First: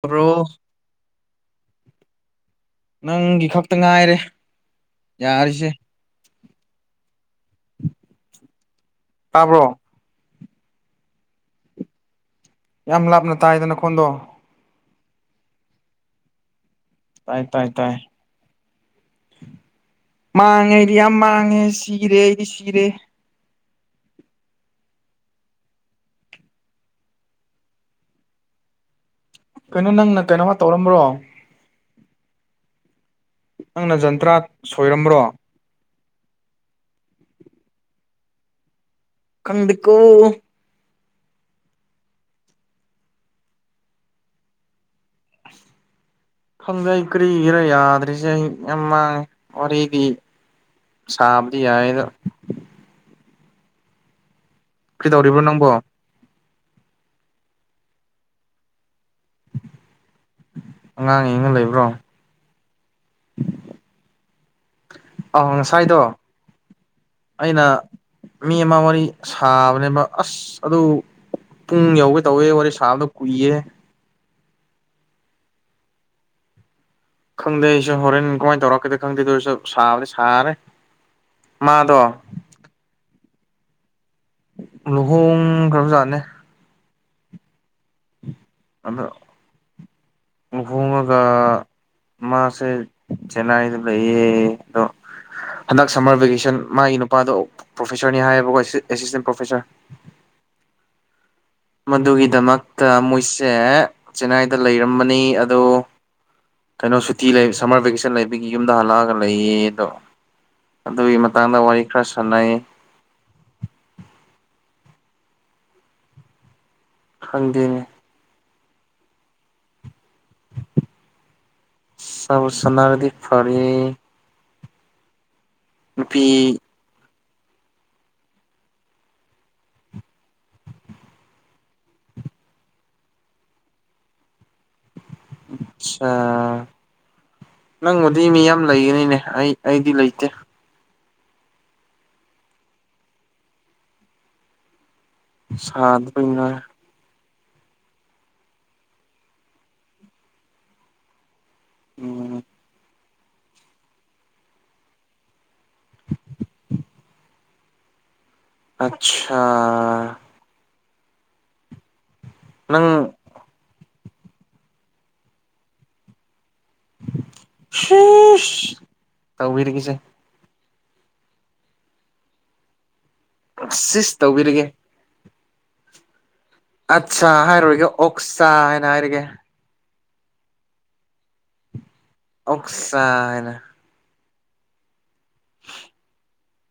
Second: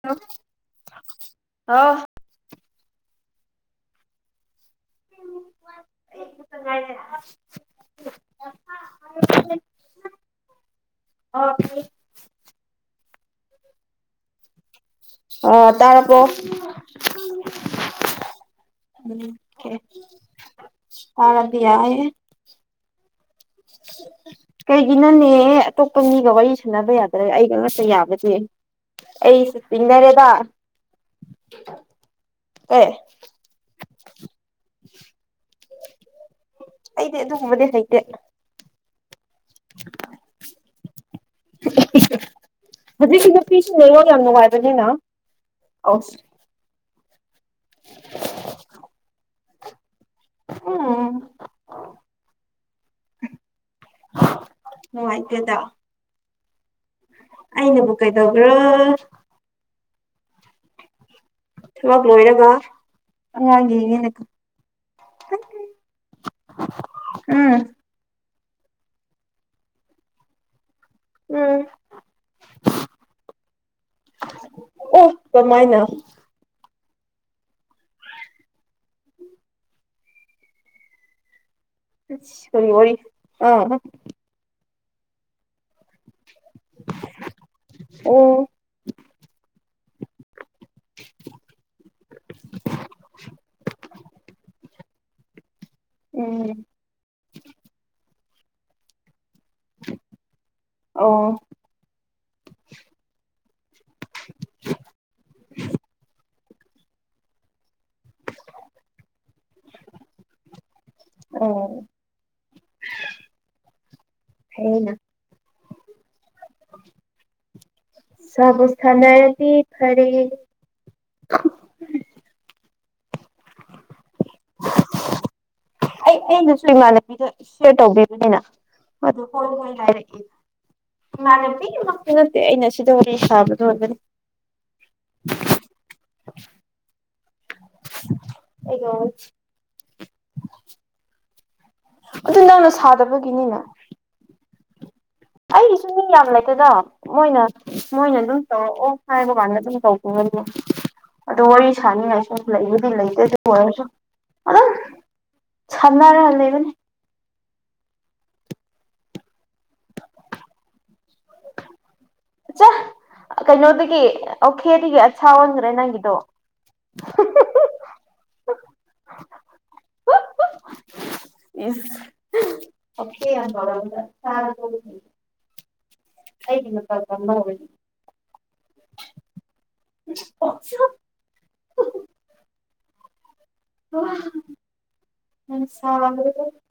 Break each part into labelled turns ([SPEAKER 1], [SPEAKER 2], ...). [SPEAKER 1] Bro
[SPEAKER 2] ꯍꯥꯎ
[SPEAKER 1] ꯅꯪꯒꯤ ꯈꯛꯇ ꯉꯥꯏꯔꯦ ꯌꯥꯔꯤꯁꯦ
[SPEAKER 2] [unintelligible]
[SPEAKER 1] ꯇꯥꯕ꯭ꯔꯣ
[SPEAKER 2] ꯑꯣ [unintelligible]
[SPEAKER 1] ꯌꯥꯝ ꯂꯥꯞꯅ ꯇꯥꯏꯗ ꯅꯈꯣꯟꯗꯣ
[SPEAKER 2] ꯑ ꯇꯔꯕꯣ
[SPEAKER 1] ꯇꯥꯏ ꯇꯥꯏ ꯇꯥꯏ ꯃꯥꯡꯉꯦ ꯑꯩꯗꯤ ꯌꯥꯝ
[SPEAKER 2] ꯇꯥꯔꯗꯤ
[SPEAKER 1] ꯃꯥꯡꯉꯦ
[SPEAKER 2] ꯌꯥꯏꯌꯦ
[SPEAKER 1] ꯁꯤꯔꯦ ꯑꯩꯗꯤ ꯁꯤꯔꯦ
[SPEAKER 2] [unintelligible] ꯀꯩꯒꯤꯅꯣꯅꯦ ꯑꯇꯣꯞꯄ ꯃꯤꯒ ꯋꯥꯔꯤ ꯁꯥꯟꯅꯕ ꯌꯥꯗ꯭ꯔꯒ ꯑꯩꯒ ꯉꯥꯛꯇ ꯌꯥꯕꯗꯤ ꯑꯩꯁꯨ
[SPEAKER 1] ꯀꯩꯅꯣ ꯅꯪꯅ
[SPEAKER 2] ꯇꯤꯡꯅꯔꯦꯗ
[SPEAKER 1] ꯀꯩꯅꯣꯃ ꯇꯧꯔꯝꯕ꯭ꯔꯣ
[SPEAKER 2] ꯑꯦ
[SPEAKER 1] ꯅꯪꯅ ꯖꯟꯇ꯭ꯔꯥ ꯁꯣꯏꯔꯝꯕ꯭ꯔꯣ
[SPEAKER 2] ꯑꯩꯗꯤ ꯑꯗꯨꯒꯨꯝꯕꯗꯤ ꯍꯩꯇꯦ
[SPEAKER 1] ꯈꯪꯗꯦꯀꯣ
[SPEAKER 2] [unintelligible] ꯍꯧꯖꯤꯛꯁꯤ ꯅꯨꯄꯤ [unintelligible] ꯌꯥꯝ ꯅꯨꯡꯉꯥꯏꯕꯅꯤꯅ ꯑ
[SPEAKER 1] ꯈꯪꯗꯦ ꯑꯩ ꯀꯔꯤꯒꯤꯔ ꯌꯥꯗ꯭ꯔꯤꯁꯦ ꯑꯩ ꯌꯥꯝ ꯃꯥꯡꯉꯦ ꯋꯥꯔꯤꯗꯤ
[SPEAKER 2] ꯎꯝ
[SPEAKER 1] ꯁꯥꯥꯕꯗꯤ ꯌꯥꯌꯦꯗ
[SPEAKER 2] [unintelligible]
[SPEAKER 1] ꯈꯩꯗꯧꯔꯤꯕ ꯅꯪꯕꯣ
[SPEAKER 2] ꯑꯩꯅꯕꯨ ꯀꯩꯗꯧꯕ꯭ꯔꯣ
[SPEAKER 1] ꯑꯉꯥꯡ ꯌꯦꯡꯉ ꯂꯩꯌꯨ
[SPEAKER 2] ꯊꯕꯛ ꯂꯣꯏꯔꯒ ꯑꯩ ꯑꯥꯏ ꯗꯤꯒꯤꯅꯦ
[SPEAKER 1] ꯑꯥ ꯉꯁꯥꯏꯗꯣ ꯑꯩꯅ
[SPEAKER 2] [unintelligible]
[SPEAKER 1] ꯃꯤ ꯑꯃ ꯋꯥꯔꯤ ꯁꯥꯕꯅꯦꯕ ꯑꯁ ꯑꯗꯨ
[SPEAKER 2] ꯎꯝ
[SPEAKER 1] ꯄꯨꯡ ꯌꯧꯒꯦ ꯇꯧꯋꯦ ꯋꯥꯔꯤ ꯁꯥꯕꯗꯨ ꯀꯨꯏꯌꯦ
[SPEAKER 2] [unintelligible] ꯑꯣ ꯀꯃꯥꯏꯅ
[SPEAKER 1] ꯈꯪꯗꯦ ꯑꯩꯁꯨ ꯍꯣꯔꯦꯟ ꯀꯃꯥꯏꯅ ꯇꯧꯔꯛꯀꯗꯦ ꯈꯪꯗꯦ ꯑꯗꯨꯁꯨ ꯁꯥꯕꯗꯤ ꯁꯥꯔꯦ ꯃꯥꯗꯣ
[SPEAKER 2] ꯑꯁ ꯀꯔꯤ ꯋꯥꯔꯤ ꯑꯥ
[SPEAKER 1] ꯂꯨꯍꯣꯡ ꯈ꯭ꯔꯕꯖꯥꯠꯅꯦ
[SPEAKER 2] [unintelligible] ꯎꯝ
[SPEAKER 1] ꯑꯗꯨ ꯂꯨꯍꯣꯡꯉꯒ ꯃꯥꯁꯦ ꯆꯦꯟꯅꯥꯏꯗꯥ ꯂꯩꯌꯦ ꯑꯗꯣ ꯍꯟꯗꯛ ꯁꯝꯃꯔ
[SPEAKER 2] ꯎꯝ
[SPEAKER 1] ꯚꯦꯀꯦꯁꯟ ꯃꯥꯒꯤ ꯅꯨꯄꯥꯗꯣ ꯄ꯭ꯔꯣꯐꯦꯁꯔꯅꯤ ꯍꯥꯏꯌꯦꯕꯀꯣ ꯑꯦꯁꯤꯁꯇꯦꯟ ꯄ꯭ꯔꯣꯐꯦꯁꯔ
[SPEAKER 2] [unintelligible] ꯑꯧ
[SPEAKER 1] ꯃꯗꯨꯒꯤꯗꯃꯛꯇ ꯃꯣꯏꯁꯦ ꯆꯦꯟꯅꯥꯏꯗ ꯂꯩꯔꯝꯕꯅꯤ ꯑꯗꯣ ꯀꯩꯅꯣ ꯁꯨꯇꯤ ꯂꯩ ꯁꯝꯃꯔ ꯚꯦꯀꯦꯁꯟ ꯂꯩꯕꯒꯤ ꯌꯨꯝꯗ ꯍꯜꯂꯛꯑꯒ ꯂꯩꯌꯦ ꯑꯗꯣ ꯑꯗꯨꯒꯤ ꯃꯇꯥꯡꯗ ꯋꯥꯔꯤ
[SPEAKER 2] ꯑꯣ
[SPEAKER 1] ꯈꯔ ꯁꯥꯟꯅꯩ
[SPEAKER 2] [unintelligible] [unintelligible]
[SPEAKER 1] ꯈꯪꯗꯦꯅꯦ
[SPEAKER 2] ꯁꯥꯕꯨ ꯁꯥꯟꯅꯔꯗꯤ ꯐꯔꯦ
[SPEAKER 1] ꯁꯥꯕꯨ ꯁꯅꯔꯗꯤ ꯐꯔꯦ
[SPEAKER 2] [unintelligible] ꯑꯩ
[SPEAKER 1] ꯅꯨꯄꯤ
[SPEAKER 2] ꯑꯩꯅꯁꯨ ꯏꯃꯥꯟꯅꯕꯤꯗ ꯁꯤꯌꯔ ꯇꯧꯕꯤꯕꯅꯤꯅ ꯃꯣꯏꯗꯣ ꯍꯣꯏ ꯍꯣꯏ ꯍꯥꯏꯔꯛꯑꯦ ꯏꯃꯥꯟꯅꯕꯤꯒꯤꯃꯛꯇ ꯅꯠꯇꯦ ꯑꯩꯅ ꯁꯤꯗ ꯋꯥꯔꯤ ꯁꯥꯕꯗꯣ [unintelligible]
[SPEAKER 1] ꯑꯠꯁꯥ ꯅꯪꯕꯨꯗꯤ ꯃꯤ ꯌꯥꯝ
[SPEAKER 2] ꯑꯩꯒ ꯋꯥꯔꯤ
[SPEAKER 1] ꯂꯩꯒꯅꯤꯅꯦ ꯑꯩ ꯑꯩꯗꯤ ꯂꯩꯇꯦ
[SPEAKER 2] ꯑꯗꯨ ꯅꯪꯅ ꯁꯥꯗꯕꯒꯤꯅꯤꯅ ꯑꯩꯒꯤꯁꯨ ꯃꯤ
[SPEAKER 1] ꯁꯥꯗꯕꯩ
[SPEAKER 2] ꯌꯥꯝ
[SPEAKER 1] ꯉꯥꯏ
[SPEAKER 2] ꯂꯩꯇꯦꯗꯥ ꯃꯣꯏꯅ ꯃꯣꯏꯅ ꯑꯗꯨꯝ ꯇꯧꯔꯛꯑꯣ ꯍꯥꯏꯕ ꯀꯥꯟꯗ ꯑꯗꯨꯝ ꯇꯧꯕꯋꯅꯤ ꯑꯗꯣ ꯋꯥꯔꯤ ꯁꯥꯅꯤꯡꯉꯥꯏ
[SPEAKER 1] ꯎꯝ
[SPEAKER 2] ꯁꯨꯝ ꯂꯩꯕꯨꯗꯤ ꯂꯩꯇꯦ ꯑꯣꯏꯔꯁꯨ ꯑꯥ ꯁꯥꯟꯅꯔꯒ ꯂꯩꯕꯅꯤ
[SPEAKER 1] ꯑꯠꯁꯥ
[SPEAKER 2] ꯆꯥ
[SPEAKER 1] ꯅꯪ
[SPEAKER 2] ꯀꯩꯅꯣꯗꯒꯤ ꯑꯣꯈꯦꯗꯒꯤ ꯑꯠꯁꯥ ꯑꯣꯟꯈ꯭ꯔꯦ ꯅꯪꯒꯤꯗꯣ
[SPEAKER 1] [unintelligible] ꯇꯧꯕꯤꯔꯒꯦꯁꯦ
[SPEAKER 2] ꯏꯁ ꯑꯣꯈꯦ ꯌꯥꯝ
[SPEAKER 1] ꯁꯤꯁ ꯇꯧꯕꯤꯔꯒꯦ
[SPEAKER 2] [unintelligible] ꯑꯩꯒꯤ ꯃꯇꯧ
[SPEAKER 1] ꯑꯠꯆꯥ
[SPEAKER 2] ꯇꯝꯕ ꯍꯧꯔꯅꯤ
[SPEAKER 1] ꯍꯥꯏꯔꯣꯏꯒꯦ ꯑꯣꯛꯆꯥꯥ ꯍꯥꯏꯅ ꯍꯥꯏꯔꯒꯦ
[SPEAKER 2] [unintelligible]
[SPEAKER 1] ꯑꯣꯛꯁꯥ ꯍꯥꯏꯅ
[SPEAKER 2] [unintelligible]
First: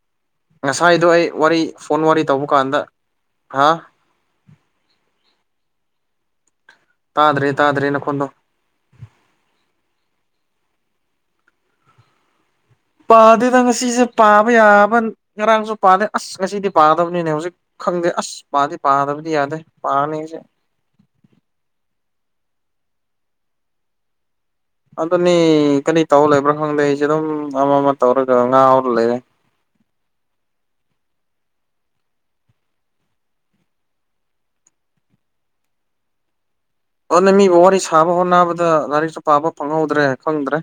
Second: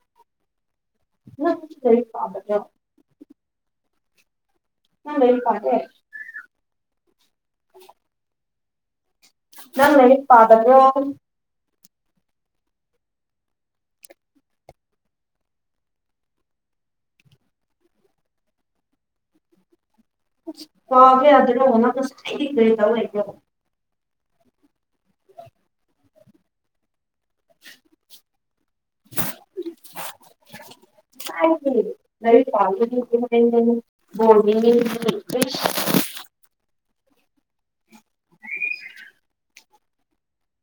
[SPEAKER 1] ꯉꯁꯥꯏꯗꯣ ꯑꯩ
[SPEAKER 2] ꯅꯪ
[SPEAKER 1] ꯋꯥꯔꯤ ꯐꯣꯟ
[SPEAKER 2] ꯂꯥꯏꯔꯤꯛ
[SPEAKER 1] ꯋꯥꯔꯤ ꯇꯧꯕ
[SPEAKER 2] ꯄꯥꯗꯕ꯭ꯔꯣ
[SPEAKER 1] ꯀꯥꯟꯗ ꯍꯥ
[SPEAKER 2] [unintelligible]
[SPEAKER 1] ꯇꯥꯗ꯭ꯔꯦ ꯇꯥꯗ꯭ꯔꯦ ꯅꯈꯣꯟꯗꯣ
[SPEAKER 2] ꯅꯪ ꯂꯩꯔꯤꯛ ꯄꯥꯗꯕ꯭ꯔꯣ
[SPEAKER 1] ꯄꯥꯗꯦꯗ ꯉꯁꯤꯁꯦ ꯄꯥꯕ ꯌꯥꯕ ꯉꯔꯥꯡꯁꯨ ꯄꯥꯗꯦ ꯑꯁ ꯉꯁꯤꯗꯤ ꯄꯥꯗꯕꯅꯤꯅꯦ ꯍꯧꯖꯤꯛ ꯈꯪꯗꯦ ꯑꯁ ꯄꯥꯗꯤ ꯄꯥꯗꯕꯗꯤ ꯌꯥꯗꯦ ꯄꯥꯔꯅꯤ ꯉꯁꯤ
[SPEAKER 2] ꯄꯕꯥ ꯌꯗꯥꯔꯣ ꯅꯪ ꯉꯁꯥꯏꯗꯒꯤ ꯀꯔꯤ ꯇꯧꯔꯥ ꯂꯩꯒꯦꯕ
[SPEAKER 1] ꯑꯗꯨꯅꯤ ꯀꯔꯤ ꯇꯧ ꯂꯩꯕ꯭ꯔꯣ ꯈꯪꯗꯦ ꯑꯩꯁꯨ ꯗꯨꯝ ꯑꯃ ꯑꯃ ꯇꯧꯔꯒ ꯉꯥꯎꯔꯒ ꯂꯩꯔꯦ [inaudible]
[SPEAKER 2] ꯉꯁꯥꯏꯗꯒꯤ ꯂꯥꯏꯔꯤꯛ ꯄꯥꯕꯗꯣ [unintelligible]
[SPEAKER 1] ꯑꯗꯨꯅ ꯃꯤꯕꯨ ꯋꯥꯔꯤ ꯁꯥꯕ ꯍꯣꯠꯅꯕꯗ ꯂꯥꯏꯔꯤꯛꯁꯨ ꯄꯥꯕ ꯐꯪꯍꯧꯗ꯭ꯔꯦ ꯈꯪꯗ꯭ꯔꯦ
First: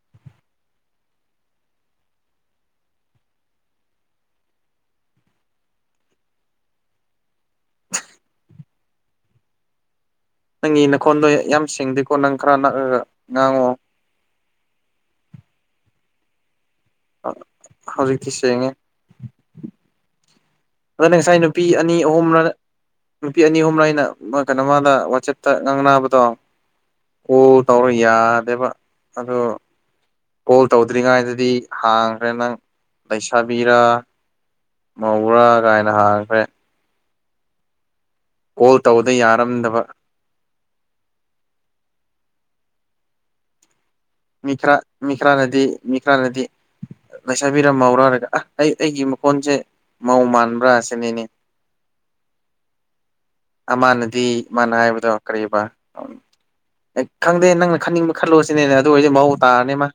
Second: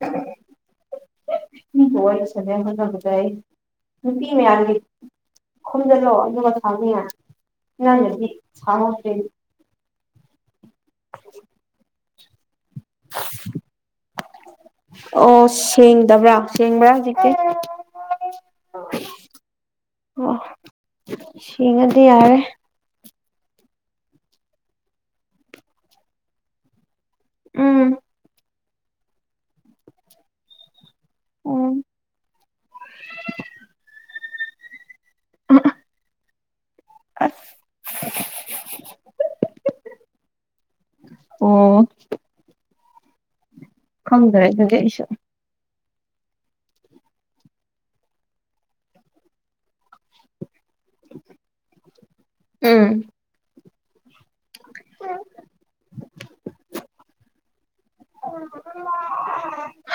[SPEAKER 2] [unintelligible] ꯎ ꯍ ꯁꯗ ꯃꯥꯏ ꯄꯤ ꯃ ꯌꯥꯦ꯫ ꯈꯨꯝꯗ ꯂꯣ ꯑꯗꯨ ꯁꯥꯎꯅꯤ ꯌꯥ ꯅꯪꯅꯗꯤ ꯁꯥꯎꯉꯗ꯭ꯔꯦꯅꯦ꯫
[SPEAKER 1] ꯅꯪꯒꯤ ꯅꯈꯣꯟꯗꯣ ꯌꯥꯝ ꯁꯤꯡꯗꯦꯀꯣ ꯅꯪ ꯈꯔ ꯅꯛꯑꯒ ꯉꯥꯡꯉꯣ꯫
[SPEAKER 2] ꯑꯣ ꯁꯦꯡꯗꯕ꯭ꯔꯥ ꯁꯦꯡꯕ꯭ꯔꯥ ꯍꯧ
[SPEAKER 1] ꯍꯧꯖꯤꯛꯇꯤ ꯁꯦꯡꯉꯦ
[SPEAKER 2] ꯑꯣ
[SPEAKER 1] ꯑꯗꯨꯅ ꯉꯁꯥꯏ ꯅꯨꯄꯤ ꯑꯅꯤ
[SPEAKER 2] ꯁꯦꯡꯉꯗꯤ
[SPEAKER 1] ꯑꯍꯨꯝ
[SPEAKER 2] ꯌꯥꯔꯦ
[SPEAKER 1] ꯅꯨꯄꯤ ꯑꯅꯤ ꯑꯍꯨꯝꯅ ꯑꯩꯅ ꯀꯩꯅꯣꯃꯗ ꯋꯥꯆꯦꯞꯇ ꯉꯥꯡꯅꯕꯗꯣ ꯑꯣ
[SPEAKER 2] ꯎꯝ
[SPEAKER 1] ꯇꯧꯔꯣ ꯌꯥꯗꯦꯕ ꯑꯗꯨ ꯀꯣꯜ ꯇꯧꯗ꯭ꯔꯤꯉꯩꯗꯗꯤ
[SPEAKER 2] ꯎꯝ
[SPEAKER 1] ꯍꯥꯡꯈ꯭ꯔꯦ ꯅꯪ ꯂꯩꯁꯥꯕꯤꯔ ꯃꯧꯔꯥ ꯀꯥꯏꯅ ꯍꯥꯡꯈ꯭ꯔꯦ꯫
[SPEAKER 2] ꯑꯁ
[SPEAKER 1] ꯀꯣꯜ ꯇꯧꯕꯗ ꯌꯥꯔꯝꯗꯕ
[SPEAKER 2] ꯑꯣ ꯈꯪꯗ꯭ꯔꯦ ꯑꯗꯨꯗꯤ
[SPEAKER 1] ꯃꯤꯈꯔꯥ
[SPEAKER 2] ꯑꯩꯁꯨ
[SPEAKER 1] ꯃꯤ ꯈꯔꯥꯅꯗꯤ ꯃꯤ ꯈꯔꯥꯅꯗꯤ꯫ ꯂꯩꯁꯥꯕꯤꯔꯝ ꯃꯧꯔꯥꯔꯒ ꯑ ꯑꯩ ꯑꯩꯒꯤ ꯃꯈꯣꯟꯁꯦ ꯃꯧ ꯃꯥꯟꯕ꯭ꯔꯥ ꯑꯁꯤꯅꯤꯅꯦ꯫
[SPEAKER 2] ꯎꯝ
[SPEAKER 1] ꯃꯥꯅꯗꯤ ꯃꯥꯅ ꯍꯥꯏꯕꯗꯣ ꯀꯔꯤꯕ ꯎ ꯈꯪꯗꯦ ꯅꯪ ꯈꯟꯅꯤꯡꯕ ꯈꯜꯂꯣꯁꯤꯅꯦ ꯑꯗꯨ ꯑꯣꯏꯔꯗꯤ ꯃꯧ ꯇꯥꯔꯅꯤ ꯃꯥ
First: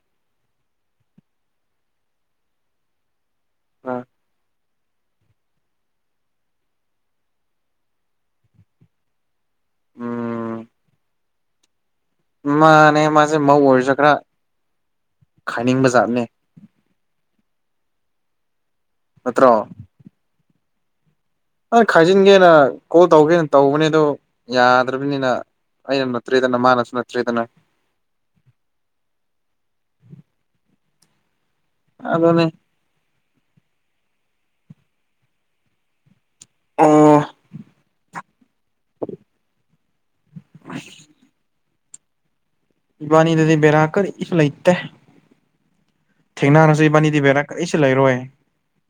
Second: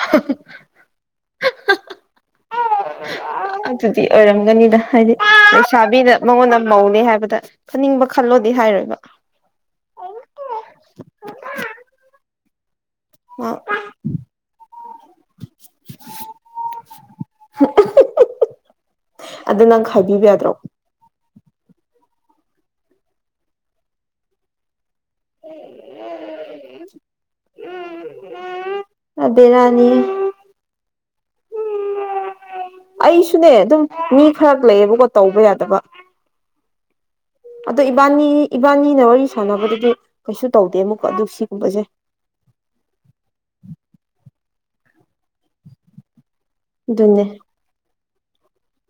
[SPEAKER 2] ꯑꯗꯨꯗꯤ ꯑꯣꯏꯔꯝꯒꯅꯤꯗ ꯍꯥꯏꯗꯤ ꯂꯩꯁꯥꯕꯤꯅ ꯃꯉꯣꯟꯗ ꯃꯧꯅꯦ ꯍꯥꯏꯕꯗ ꯈꯅꯤꯡꯕ ꯈꯜꯂꯣꯗꯤ ꯍꯥꯏꯔꯣꯏꯕ
[SPEAKER 1] ꯎꯝ ꯃꯥꯅꯦ ꯃꯥꯁꯦ
[SPEAKER 2] ꯃꯥ
[SPEAKER 1] ꯃꯧ ꯑꯣꯏꯔꯁꯨ ꯈꯔ ꯈꯥꯏꯅꯤꯡꯕ ꯖꯥꯠꯅꯦ꯫ ꯅꯠꯇ꯭ꯔꯣ
[SPEAKER 2] ꯑꯗꯨ ꯅꯪ ꯈꯥꯏꯕꯤꯕ ꯌꯥꯗ꯭ꯔꯣ
[SPEAKER 1] ꯅꯪ ꯈꯥꯏꯖꯤꯟꯒꯦꯅ ꯀꯣꯜ ꯇꯧꯒꯦꯅ ꯇꯧꯕꯅꯦ ꯑꯗꯣ ꯌꯥꯗ꯭ꯔꯕꯅꯤꯅ ꯑꯩꯅ ꯅꯠꯇ꯭ꯔꯦꯗꯅ ꯃꯥꯅꯁꯨ ꯅꯠꯇ꯭ꯔꯦꯗꯅ꯫
[SPEAKER 2] ꯕꯤꯔꯥꯅꯤꯍꯦ꯫
[SPEAKER 1] ꯑꯗꯨꯅꯦ꯫
[SPEAKER 2] ꯑꯩꯁꯨꯅꯦ ꯑꯗꯨꯝ ꯃꯤ ꯈꯔ ꯂꯩꯌꯦꯕꯀꯣ ꯇꯧꯕ ꯌꯥꯗꯕ
[SPEAKER 1] ꯑꯣ
[SPEAKER 2] ꯑꯗꯣ ꯏꯕꯥꯅꯤ ꯏꯕꯥꯅꯤꯅ ꯋꯥꯔꯤ ꯁꯥꯟꯅꯕꯗꯨꯗꯤ ꯀꯩꯁꯨ ꯇꯧꯗꯦ ꯑꯃꯨꯛ ꯑꯗꯨ ꯁꯤꯒꯨꯝꯕꯁꯦ꯫
[SPEAKER 1] ꯏꯕꯥꯅꯤꯗꯗꯤ ꯕꯦꯔꯥ ꯀꯔꯤꯁꯨ ꯂꯩꯇꯦ꯫ ꯊꯦꯡꯅꯍꯡꯔꯁꯨ ꯏꯕꯥꯅꯤꯗꯤ
[SPEAKER 2] ꯑꯗꯨꯅꯦ
[SPEAKER 1] ꯕꯦꯔꯥ ꯀꯔꯤꯁꯨ ꯂꯩꯔꯣꯏ꯫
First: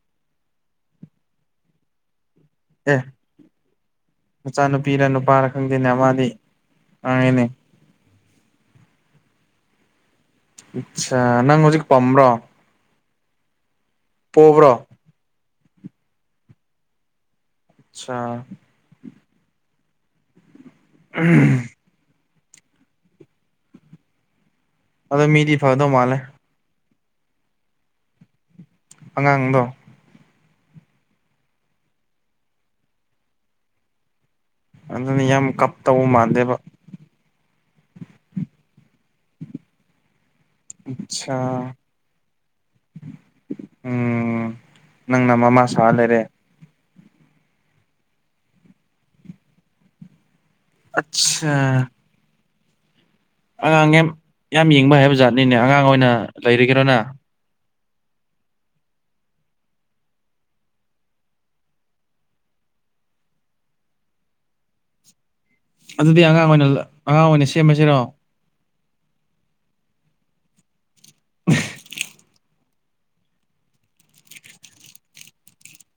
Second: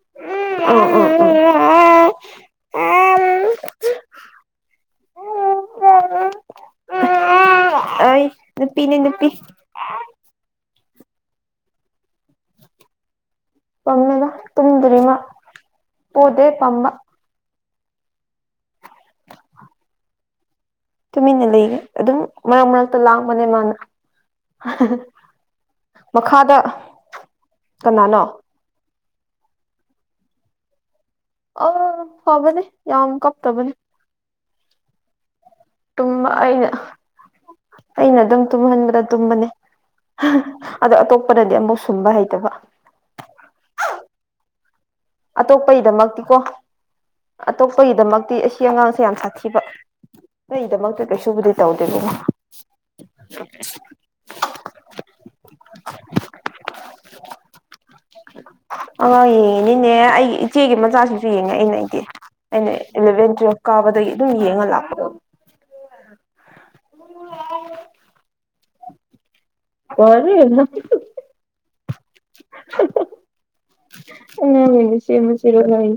[SPEAKER 2] [inaudible]
[SPEAKER 1] ꯑꯦ ꯃꯆꯥꯅꯨꯄꯤꯔ ꯅꯨꯄꯥꯔ ꯈꯪꯗꯦꯅꯦ ꯃꯥꯗꯤ ꯉꯥꯡꯉꯤꯅꯦ꯫
[SPEAKER 2] ꯑꯩ ꯅꯨꯄꯤꯅꯦ ꯅꯨꯄꯤ꯫
[SPEAKER 1] ꯑꯆꯥ ꯅꯪ ꯍꯧꯖꯤꯛ ꯄꯝꯕ꯭ꯔꯣ꯫
[SPEAKER 2] ꯄꯝꯃꯦꯒ
[SPEAKER 1] ꯄꯣꯕ꯭ꯔꯣ
[SPEAKER 2] ꯇꯨꯝꯗ꯭ꯔꯤꯃ ꯄꫭꯗꯦ ꯄꯝꯕ꯫
[SPEAKER 1] ꯑꯆꯥ
[SPEAKER 2] ꯇꯨꯃꯤꯟꯅ ꯂꯩꯒꯦ ꯑꯗꯨꯝ ꯃꯔꯛ ꯃꯔꯛꯇ ꯂꯥꯡꯕꯅꯦ ꯃꯥꯅ
[SPEAKER 1] ꯑꯗꯣ ꯃꯤꯗꯤ ꯐꯗꯧ ꯃꯥꯜꯂꯦ
[SPEAKER 2] ꯃꯈꯥꯗ ꯀꯅꯥꯅꯣ
[SPEAKER 1] ꯑꯉꯥꯡꯗꯣ
[SPEAKER 2] ꯑꯣ ꯍꯡꯐꯕꯅꯦ ꯌꯥꯝ ꯀꯞ ꯇꯕꯅꯦ꯫
[SPEAKER 1] ꯑꯗꯨꯅ ꯌꯥꯝ ꯀꯞꯇꯧ
[SPEAKER 2] ꯇꯨꯝꯃ
[SPEAKER 1] ꯃꯥꯟꯗꯦꯕ
[SPEAKER 2] ꯑꯩꯅ ꯑꯩꯅ ꯑꯗꯨꯝ ꯇꯨꯝꯍꯟꯕꯗ ꯇꯨꯝꯕꯅꯦ꯫ ꯑꯗꯣ ꯑꯇꯣꯞꯄꯅꯗꯤ
[SPEAKER 1] ꯑꯆꯥ
[SPEAKER 2] ꯑꯃꯨꯛ ꯁꯨꯝꯕ ꯍꯩꯇꯕ
[SPEAKER 1] ꯎꯝ ꯅꯪꯅ ꯃꯃꯥ ꯁꯥ ꯂꯩꯔꯦ
[SPEAKER 2] ꯑꯇꯣꯞꯄꯒꯤꯗꯃꯛꯇꯤꯀꯣ ꯑꯇꯣꯞꯄꯒꯤꯗꯃꯛꯇꯤ ꯑꯁꯤ ꯑꯉꯥꯡꯁꯦ ꯌꯥꯝ ꯁꯥꯊꯤꯕ ꯑꯩꯒꯤꯗꯃꯛꯇ ꯀꯩꯁꯨꯕꯨꯗꯤ
[SPEAKER 1] ꯑꯠꯁꯥ
[SPEAKER 2] ꯇꯧꯗꯦꯗꯀꯣ꯫
[SPEAKER 1] ꯑꯉꯥꯡ ꯌꯥꯝ ꯌꯥꯝ ꯌꯦꯡꯕ ꯍꯥꯏꯕ ꯖꯥꯠꯅꯤꯅꯦ ꯑꯉꯥꯡ ꯑꯣꯏꯅ ꯂꯩꯔꯤꯒꯔꯣ ꯅꯪ꯫
[SPEAKER 2] ꯑ ꯌꯦꯡꯉꯤꯅꯤꯅꯦ ꯑꯩꯒꯤ ꯏꯆꯦꯒꯤ ꯃꯆꯥꯁꯤꯡꯁꯨ ꯌꯦꯡꯉꯛꯏꯅꯦ ꯑꯩꯗꯤ ꯑꯩꯅ ꯏꯂꯚꯦꯟ ꯇꯨꯋꯦꯜꯞ ꯀꯥꯕꯗꯒꯤ ꯑꯗꯨꯝ ꯌꯦꯡꯉ ꯂꯥꯛꯄꯗꯣ
[SPEAKER 1] ꯑꯗꯨꯗꯤ ꯑꯉꯥꯡ ꯑꯣꯏꯅ ꯑꯉꯥꯡ ꯑꯣꯏꯅ ꯁꯦꯝꯃꯁꯤꯔꯣ
[SPEAKER 2] ꯐꯔꯦ
[SPEAKER 1] [inaudible]
[SPEAKER 2] ꯑꯉꯥꯡ ꯑꫭꯏꯅ ꯁꯦꯝꯃꯁꯤꯔꯒꯥꯏ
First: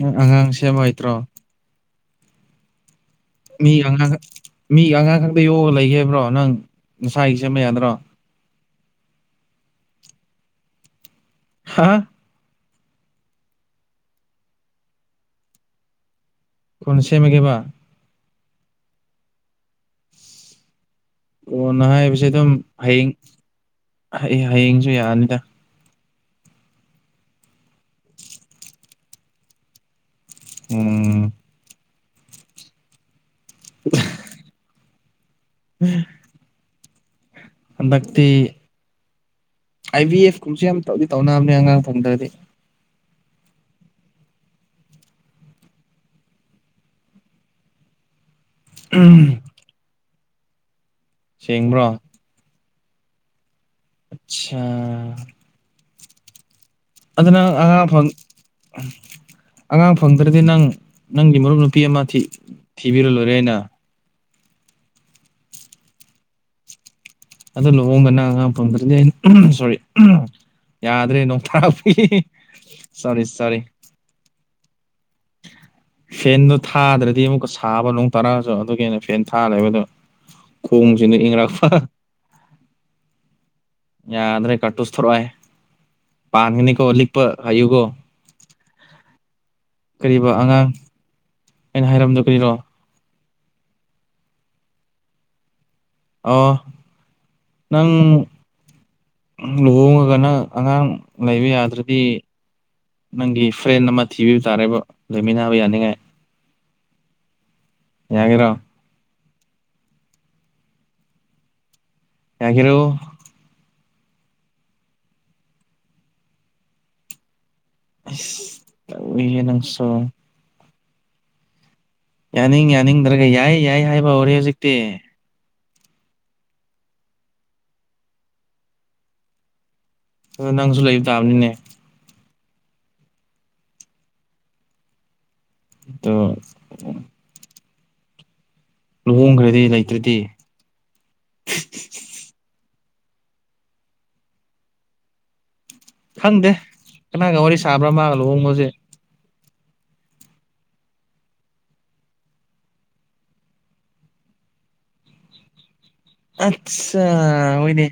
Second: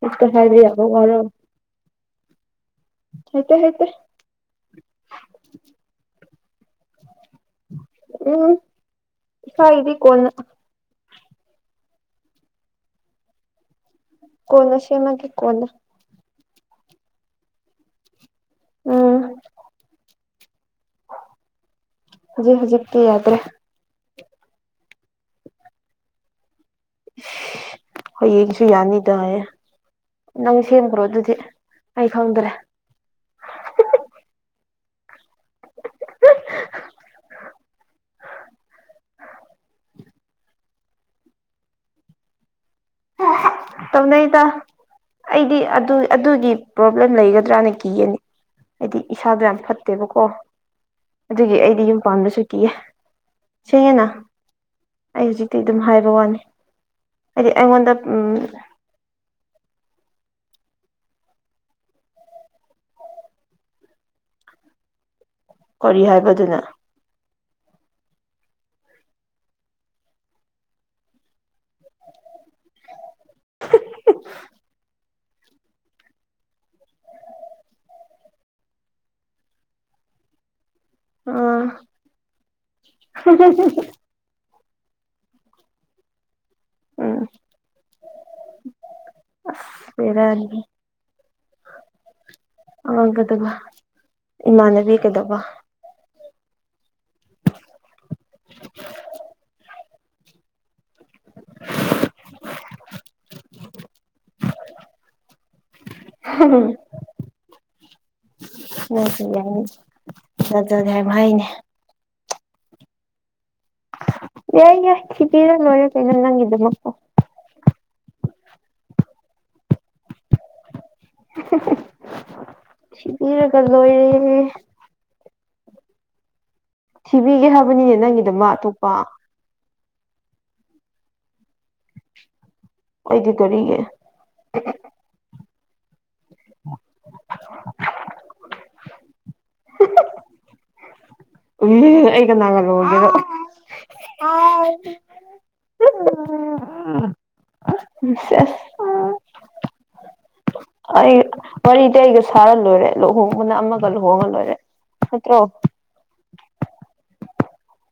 [SPEAKER 1] ꯅꯪ
[SPEAKER 2] ꯍꯦꯛꯇ
[SPEAKER 1] ꯑꯉꯥꯡ
[SPEAKER 2] ꯍꯥꯏꯕ ꯌꯥꯕ
[SPEAKER 1] ꯁꯦꯝꯕ
[SPEAKER 2] ꯋꯥꯔ
[SPEAKER 1] ꯍꯩꯇ꯭ꯔꯣ
[SPEAKER 2] ꯍꯩꯇꯦ
[SPEAKER 1] ꯃꯤ
[SPEAKER 2] ꯍꯩꯇꯦ
[SPEAKER 1] ꯑꯉꯥꯡ ꯃꯤ ꯑꯉꯥꯡ ꯈꯛꯇ ꯌꯣꯛꯒ ꯂꯩꯕ꯭ꯔꯣ ꯅꯪ ꯅꯁꯥꯒꯤ ꯁꯦꯝꯕ ꯌꯥꯗ꯭ꯔꯣ
[SPEAKER 2] ꯎꯝ ꯏꯁꯥꯒꯤꯗꯤ ꯀꯣꯟꯅ
[SPEAKER 1] ꯍꯥ
[SPEAKER 2] ꯀꯣꯟꯅ ꯁꯦꯝꯃꯒꯤ ꯀꫭꯟꯅ
[SPEAKER 1] ꯀꯣꯟꯅ ꯁꯦꯝꯃꯒꯦꯕ
[SPEAKER 2] ꯎꯝ
[SPEAKER 1] ꯀꫭꯟꯅ ꯍꯥꯏꯕꯁꯦ ꯑꯗꯨꯝ
[SPEAKER 2] ꯍꯧꯖꯤꯛ ꯍꯧꯖꯤꯛꯇꯤ
[SPEAKER 1] ꯍꯌꯦꯡ
[SPEAKER 2] ꯌꯥꯗ꯭ꯔꯦ
[SPEAKER 1] ꯍꯌꯦꯡꯁꯨ ꯌꯥꯔꯅꯤꯗ
[SPEAKER 2] ꯍꯌꯦꯡꯁꯨ ꯌꯥꯅꯤꯗꯌꯦ ꯅꯪ ꯁꯦꯝꯈ꯭ꯔꯣ
[SPEAKER 1] ꯎꯝ
[SPEAKER 2] ꯑꯗꯨꯗꯤ ꯑꯩ ꯈꯪꯗ꯭ꯔꯦ
[SPEAKER 1] [inaudible] ꯎꯝ ꯍꯟꯗꯛꯇꯤ ꯑꯥꯏ ꯕꯤ ꯑꯦꯐ ꯀꯨꯝꯁ ꯌꯥꯝ ꯇꯧꯗꯤ ꯇꯧꯅꯕꯅꯦ ꯑꯉꯥꯡ ꯐꯪꯗ꯭ꯔꯗꯤ
[SPEAKER 2] ꯇꯧꯅꯩꯗꯥ ꯑꯩꯗꯤ ꯑꯗꯨ ꯑꯗꯨꯒꯤ ꯄ꯭ꯔꯣꯕ꯭ꯂꯦꯝ ꯂꯩꯒꯗ꯭ꯔꯅ ꯀꯤꯒꯅꯤ ꯍꯥꯏꯗꯤ ꯏꯁꯥꯗꯣ ꯌꯥꯝ ꯐꯠꯇꯦꯕꯀꯣ ꯑꯗꯨꯒꯤ ꯑꯩꯗꯤ
[SPEAKER 1] ꯁꯦꯡꯕ꯭ꯔꯣ
[SPEAKER 2] ꯌꯨꯝ ꯄꯥꯗꯁꯨ ꯀꯤꯌꯦꯦ ꯁꯦꯡꯉꯅ
[SPEAKER 1] ꯑꯠꯆꯥ
[SPEAKER 2] ꯑꯩ ꯍꯧꯖꯤꯛꯇꯤ ꯑꯗꯨꯝ ꯍꯥꯏꯕ ꯋꯥꯅꯤ
[SPEAKER 1] ꯑꯗꯨꯅ
[SPEAKER 2] ꯍꯥꯏꯗꯤ
[SPEAKER 1] ꯑ
[SPEAKER 2] ꯑꯩꯉꯣꯟꯗ
[SPEAKER 1] ꯐ
[SPEAKER 2] ꯎꯝ
[SPEAKER 1] ꯑꯉꯥꯡ ꯐꯪꯗ꯭ꯔꯗꯤ ꯅꯪ ꯅꯪꯒꯤ ꯃꯔꯨꯞ ꯅꯨꯄꯤ ꯑꯃ ꯊꯤꯕꯤꯔ ꯂꯣꯏꯔꯦ ꯑꯅ
[SPEAKER 2] ꯀꯔꯤ ꯍꯥꯏꯕꯗꯨꯅ
[SPEAKER 1] ꯑꯣ ꯂꯨꯍꯣꯡꯗꯅ ꯑꯉꯥꯡ ꯐꯗꯗꯤ ꯑ ꯁꯣꯔꯤ ꯌꯥꯗ꯭ꯔꯦ ꯅꯣꯡ ꯇꯔꯥ ꯐ ꯁꯣꯔꯤ ꯁꯣꯔꯤ ꯐꯦꯟꯗꯣ ꯊꯥꯗ꯭ꯔꯗꯤ ꯑꯃꯨꯛꯀ ꯁꯥꯕ ꯅꯣꯡ ꯇꯥꯔꯛꯑꯁꯨ ꯑꯗꯨꯒꯤ ꯑꯣꯏꯅ ꯐꯦꯟ ꯊꯥꯜꯔꯦꯕꯗꯣ ꯈꯣꯡꯁꯤꯅ ꯏꯪꯔꯥꯛꯄ
[SPEAKER 2] ꯎꯝ
[SPEAKER 1] ꯌꯥꯗ꯭ꯔꯦ ꯀꯥꯔꯇꯨꯁ ꯊꯣꯔꯛꯑꯣꯦ ꯄꯥꯟꯒꯅꯤꯀꯣ
[SPEAKER 2] ꯎꯝ
[SPEAKER 1] ꯂꯤꯛꯄ ꯍꯥꯏꯌꯨꯒꯣ
[SPEAKER 2] [inaudible]
[SPEAKER 1] ꯀꯔꯤꯕ ꯑꯉꯥꯡ ꯑꯩꯅ ꯍꯥꯏꯔꯝꯗꯣ ꯀꯔꯤꯅꯣ
[SPEAKER 2] ꯑ ꯀꯗꯕ ꯏꯃꯥꯟꯅꯕꯤ ꯀꯗꯧꯕ
[SPEAKER 1] ꯑꯣ ꯅꯪ ꯂꯨꯍꯣꯡꯉꯒ ꯅꯪ ꯑꯉꯥꯡ ꯂꯩꯕ ꯌꯥꯗ꯭ꯔꯗꯤ ꯅꯪꯒꯤ ꯐ꯭ꯔꯦꯟ ꯑꯃ ꯊꯤꯕꯤꯕ ꯇꯥꯔꯦꯕ ꯂꯩꯃꯤꯟꯅꯕ ꯌꯥꯅꯤꯡꯉꯥꯏ
[SPEAKER 2] [unintelligible]
[SPEAKER 1] ꯌꯥꯒꯤꯔꯣ
[SPEAKER 2] ꯅꯠꯇ ꯌꯥꯏꯅꯤ ꯅꯠꯇꯁꯨ ꯍꯥꯏꯕ ꯍꯥꯏꯩꯅꯦ
[SPEAKER 1] ꯌꯥꯒꯤꯔꯣ
[SPEAKER 2] ꯌꯥꯏ ꯌꯥ ꯀꯗꯤꯔ ꯅꯣ ꯀꯩꯅ ꯅꯪꯗ ꯃꯀ
[SPEAKER 1] ꯌꯦ ꯅꯪꯁꯨꯣ
[SPEAKER 2] [unintelligible]
[SPEAKER 1] ꯌꯥꯅꯤꯡ ꯌꯥꯅꯤꯡꯗ꯭ꯔꯒ ꯌꯥꯏ
[SPEAKER 2] ꯊꯤꯕꯤꯔꯒ
[SPEAKER 1] ꯌꯥꯏ ꯍꯥꯏꯕ ꯍꯧꯔꯦ
[SPEAKER 2] ꯂꯣꯏꯔꯦ
[SPEAKER 1] ꯍꯧꯖꯤꯛꯇꯤ
[SPEAKER 2] ꯁꯤꯕꯤꯒꯦ ꯍꯥꯏꯕꯅꯤꯅꯦ ꯅꯪꯒꯤꯗꯨꯃ ꯑꯇꯣꯞꯄ
[SPEAKER 1] ꯑꯗ ꯅꯪꯁꯨ ꯂꯩꯕ ꯇꯥꯕꯅꯤꯅꯦ
[SPEAKER 2] ꯑꯣꯏꯣꯏꯗꯗꯔꯤꯒ
[SPEAKER 1] ꯇꯣ ꯂꯨꯍꯣꯡꯈ꯭ꯔꯗꯤ ꯂꯩꯇ꯭ꯔꯗꯤ
[SPEAKER 2] ꯎꯝ ꯑꯩꯒ ꯅꯒꯂꯗꯣ
[SPEAKER 1] ꯈꯪꯗꯦ ꯀꯅꯥꯒ ꯋꯥꯔꯤ ꯁꯥꯕ꯭ꯔꯥ ꯃꯥꯒ ꯂꯨꯍꯣꯡꯕꯁꯦ
[SPEAKER 2] [unintelligible] ꯑꯩ ꯋꯥꯔꯤꯗꯤ ꯑꯩꯒ ꯁꯥꯔ ꯂꯣꯏꯔꯦ ꯂꯨꯍꯣꯡꯕꯅ ꯑꯃꯒ ꯂꯨꯍꯣꯡꯉ ꯂꯣꯏꯔꯦ ꯅꯠꯇ꯭ꯔꯣ
[SPEAKER 1] ꯑꯆꯥ ꯑꯣꯏꯣꯏꯅꯦ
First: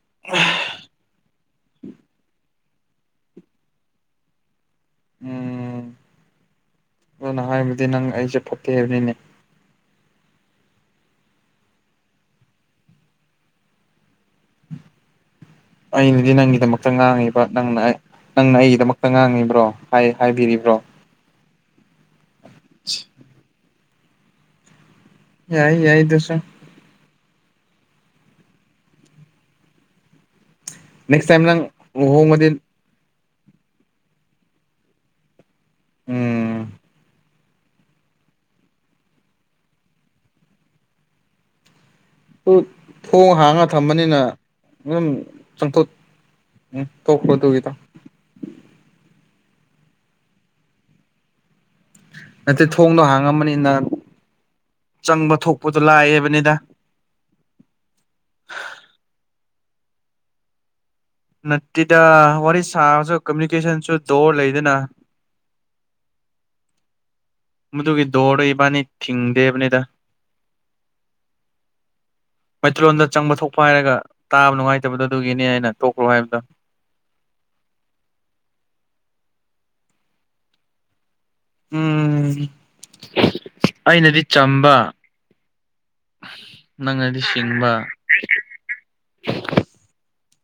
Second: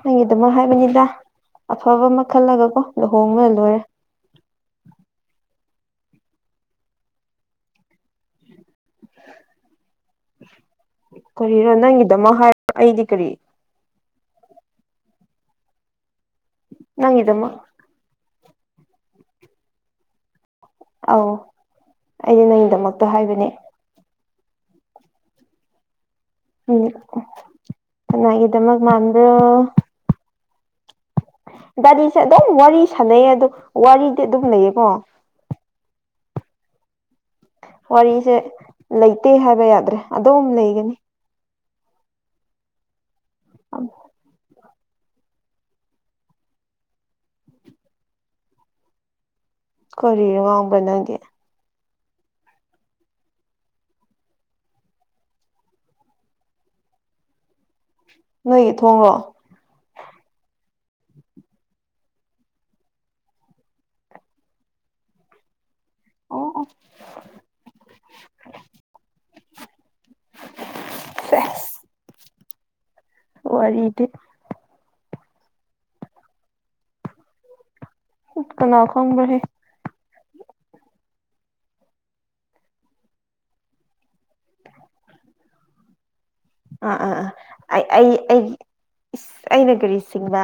[SPEAKER 2] ꯅꯪꯒꯤ ꯑꯗꯨꯃꯛ ꯍꯥꯏꯕꯅꯤꯗ ꯑꯐꯕ ꯑꯃ ꯈꯜꯂꯒ ꯀꯣ ꯂꯨꯍꯣꯡꯉ ꯂꯣꯏꯔꯦ
[SPEAKER 1] ꯎꯝ ꯑꯗꯨꯅ ꯍꯥꯏꯕꯗꯤ ꯅꯪ ꯑꯩꯁꯦ ꯐꯠꯇꯦ ꯍꯥꯏꯕꯅꯤꯅꯦ
[SPEAKER 2] ꯀꯔꯤꯅꯣ ꯅꯪꯒꯤꯗꯃꯛ ꯍꯥꯏ ꯑꯩꯗꯤ ꯀꯔꯤ
[SPEAKER 1] ꯑꯩꯅꯗꯤ ꯅꯪꯒꯤꯗꯃꯛꯇ ꯉꯥꯡꯉꯤꯕ
[SPEAKER 2] ꯅꯪꯒꯤꯗꯃꯛ
[SPEAKER 1] ꯅꯪꯅ ꯅꯪꯅ ꯑꯩꯒꯤꯗꯃꯛꯇ ꯉꯥꯡꯉꯤꯕ꯭ꯔꯣ ꯍꯥꯏꯕꯤꯔꯤꯕ꯭ꯔꯣ
[SPEAKER 2] ꯑꯧ ꯑꯩꯅ ꯅꯪꯒꯤꯗꯃꯛꯇ ꯍꯥꯏꯕꯅꯦ
[SPEAKER 1] ꯌꯥꯏ ꯌꯥꯏꯗꯁꯨ
[SPEAKER 2] ꯎꯝ ꯆꯅꯥꯒꯤꯗꯃꯛ ꯃꯥꯟꯕ꯭ꯔꯣ
[SPEAKER 1] ꯅꯦꯛꯁ ꯇꯥꯏꯝ ꯅꯪ
[SPEAKER 2] ꯒꯥꯔꯤꯁꯦ ꯑꯗꯨꯝ
[SPEAKER 1] ꯂꯨꯍꯣꯡꯕꯗꯤ
[SPEAKER 2] ꯋꯥꯔꯤ ꯁꯥꯟꯅꯩ ꯑ ꯋꯥꯔꯤꯗꯤ ꯑꯗꯨꯝ ꯂꯩꯌꯦꯀꯣ
[SPEAKER 1] ꯎꯝ
[SPEAKER 2] ꯋꯥꯔꯤꯁꯦ ꯂꯩꯇꯦ ꯍꯥꯏꯕ ꯌꯥꯗ꯭ꯔꯦ ꯑꯗꯨꯝ ꯂꯩꯒꯅꯤ
[SPEAKER 1] ꯊꯣꯡ ꯍꯥꯡꯉ ꯊꯝꯕꯅꯤꯅ ꯝ ꯆꯪꯊꯣꯛ ꯎꯝ ꯊꯣꯛꯄꯗꯨꯒꯤꯗ
[SPEAKER 2] ꯀꯣꯔꯤꯔꯣ ꯉꯥꯡꯕ꯭ꯔꯥ ꯅꯪꯗꯤ
[SPEAKER 1] ꯅꯠꯇꯦ ꯊꯣꯡꯗꯣ ꯍꯥꯡꯉꯝꯕꯅꯤꯅ ꯆꯪꯕ ꯊꯣꯛꯄꯗꯣ ꯂꯥꯛꯑꯕꯅꯤꯗ
[SPEAKER 2] ꯅꯣꯏꯒꯤ ꯊꯣꯡꯡꯂꯣ
[SPEAKER 1] ꯅꯠꯇꯦꯗ ꯋꯥꯔꯤ ꯁꯥꯕꯁꯨ ꯀꯃꯨꯅꯤꯀꯦꯁꯟꯁꯨ ꯗꯣꯔ ꯂꯩꯗꯅ
[SPEAKER 2] ꯑꯣ ꯑꯣ
[SPEAKER 1] ꯃꯗꯨꯒꯤ ꯗꯣꯔꯗ ꯏꯕꯥꯅꯤ ꯊꯤꯡꯗꯦꯕꯅꯤꯗ
[SPEAKER 2] ꯁꯦꯁ
[SPEAKER 1] ꯃꯩꯇꯩꯂꯣꯟꯗ ꯆꯪꯕ ꯊꯣꯛꯄ ꯍꯥꯏꯔꯒ
[SPEAKER 2] ꯋꯥꯔꯤꯗꯤ
[SPEAKER 1] ꯇꯥꯕ ꯅꯨꯡꯉꯥꯏꯇꯕꯗꯣ ꯑꯗꯨꯒꯤꯅꯤ ꯍꯥꯏꯅ ꯇꯣꯛꯈ꯭ꯔꯣ ꯍꯥꯏꯕꯗꯣ
[SPEAKER 2] ꯀꯅꯥ ꯈꯣꯡꯕꯍꯦ
[SPEAKER 1] ꯎꯝ ꯑꯩꯅꯗꯤ ꯆꯝꯕ
[SPEAKER 2] ꯑꯥ ꯑꯥ
[SPEAKER 1] ꯅꯪꯅꯗꯤ
[SPEAKER 2] ꯑꯥ
[SPEAKER 1] ꯁꯤꯡꯕ
[SPEAKER 2] ꯑꯩ ꯑꯩ ꯑꯩ ꯑꯩꯅ ꯀꯔꯤ ꯁꯤꯡꯕ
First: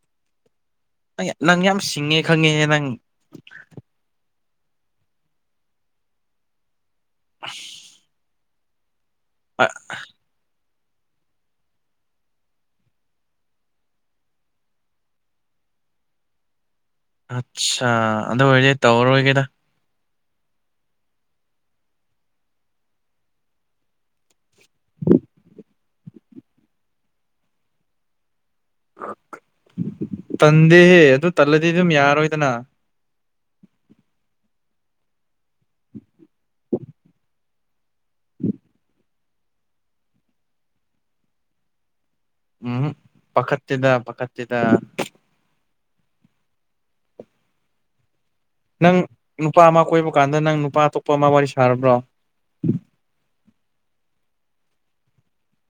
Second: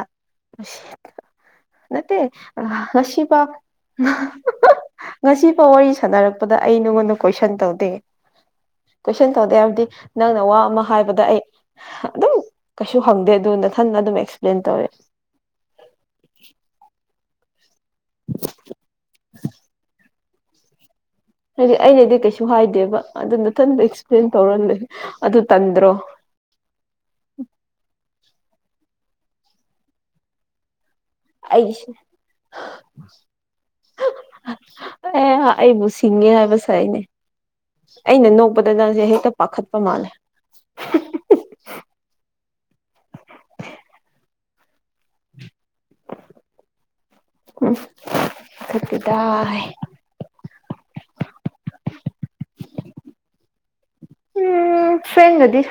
[SPEAKER 1] ꯑꯩ ꯅꯪ ꯌꯥꯝ
[SPEAKER 2] ꯅꯠꯇꯦ
[SPEAKER 1] ꯁꯤꯡꯉꯦ ꯈꯪꯉꯦꯍꯦ ꯅꯪ
[SPEAKER 2] ꯉꯁꯤ ꯄ ꯉꯁꯤꯐꯥꯎ ꯋꯥꯔꯤ ꯁꯥꯟꯅꯔꯛꯄꯗ ꯑꯩ ꯅꯉꯣꯟꯗ ꯀꯣꯏꯁꯟ ꯇꯧꯗꯦ ꯀꯣꯏꯁꯟ ꯇꯧꯗꯦ ꯍꯥꯏꯕꯗꯤ ꯅꯪꯅ ꯋꯥ ꯑꯃ ꯍꯥꯏꯕꯗ ꯑꯩ ꯑꯗꯨꯝ ꯀꯩꯁꯨ ꯍꯪꯗꯦ ꯑꯗꯨ ꯅꯊꯟꯅ ꯑꯗꯨꯝ ꯑꯦꯛꯁꯄ꯭ꯂꯦꯟ ꯇꯧꯋꯦ
[SPEAKER 1] ꯑꯠꯆꯥ ꯑꯗꯨ ꯑꯣꯏꯔꯗꯤ ꯇꯧꯔꯔꯣꯏꯒꯦꯗ
[SPEAKER 2] [unintelligible] ꯍꯥꯏꯗꯤ ꯑꯩꯅꯗꯤ ꯀꯩꯁꯨ ꯍꯥꯏꯗꯦꯕ ꯑꯗꯨ ꯅꯊꯟꯗ ꯑꯦꯛꯁꯄ꯭ꯂꯦꯟ ꯇꯧꯔ ꯂꯩ ꯑꯗꯨ ꯇꯟꯗ꯭ꯔꯣ
[SPEAKER 1] ꯇꯟꯗꯦꯍꯦ ꯑꯗꯨ ꯇꯜꯂꯗꯤ ꯑꯗꯨꯝ
[SPEAKER 2] ꯑꯩꯁꯦ
[SPEAKER 1] ꯌꯥꯔꯣꯏꯗꯅ
[SPEAKER 2] ꯑꯦ ꯑꯩꯕꯨ ꯁꯤꯡꯉꯦ ꯍꯥꯏꯕ ꯁꯥꯏꯅꯦ ꯑꯩꯅ ꯅꯣꯛꯄꯗ ꯅꯪꯁꯦ ꯍꯦꯛꯇ ꯄꯥꯈꯠꯄ ꯃꯥꯜꯂꯦ
[SPEAKER 1] ꯎꯝ ꯄꯈꯠꯇꯦꯗ ꯄꯈꯠꯇꯦꯗ
[SPEAKER 2] [unintelligible]
[SPEAKER 1] ꯅꯪ
[SPEAKER 2] ꯄꯥꯈꯠꯇꯦꯗ
[SPEAKER 1] ꯅꯨꯄꯥ
[SPEAKER 2] ꯍꯥꯏ
[SPEAKER 1] ꯑꯃ ꯀꯣꯏꯕ ꯀꯥꯟꯗ ꯅꯪ ꯅꯨꯄꯥ ꯑꯇꯣꯞꯄ ꯑꯃ ꯋꯥꯔꯤ ꯁꯥꯔꯕ꯭ꯔꯣ
[SPEAKER 2] ꯎꯝ ꯐꯦꯡ ꯉꯗꯤ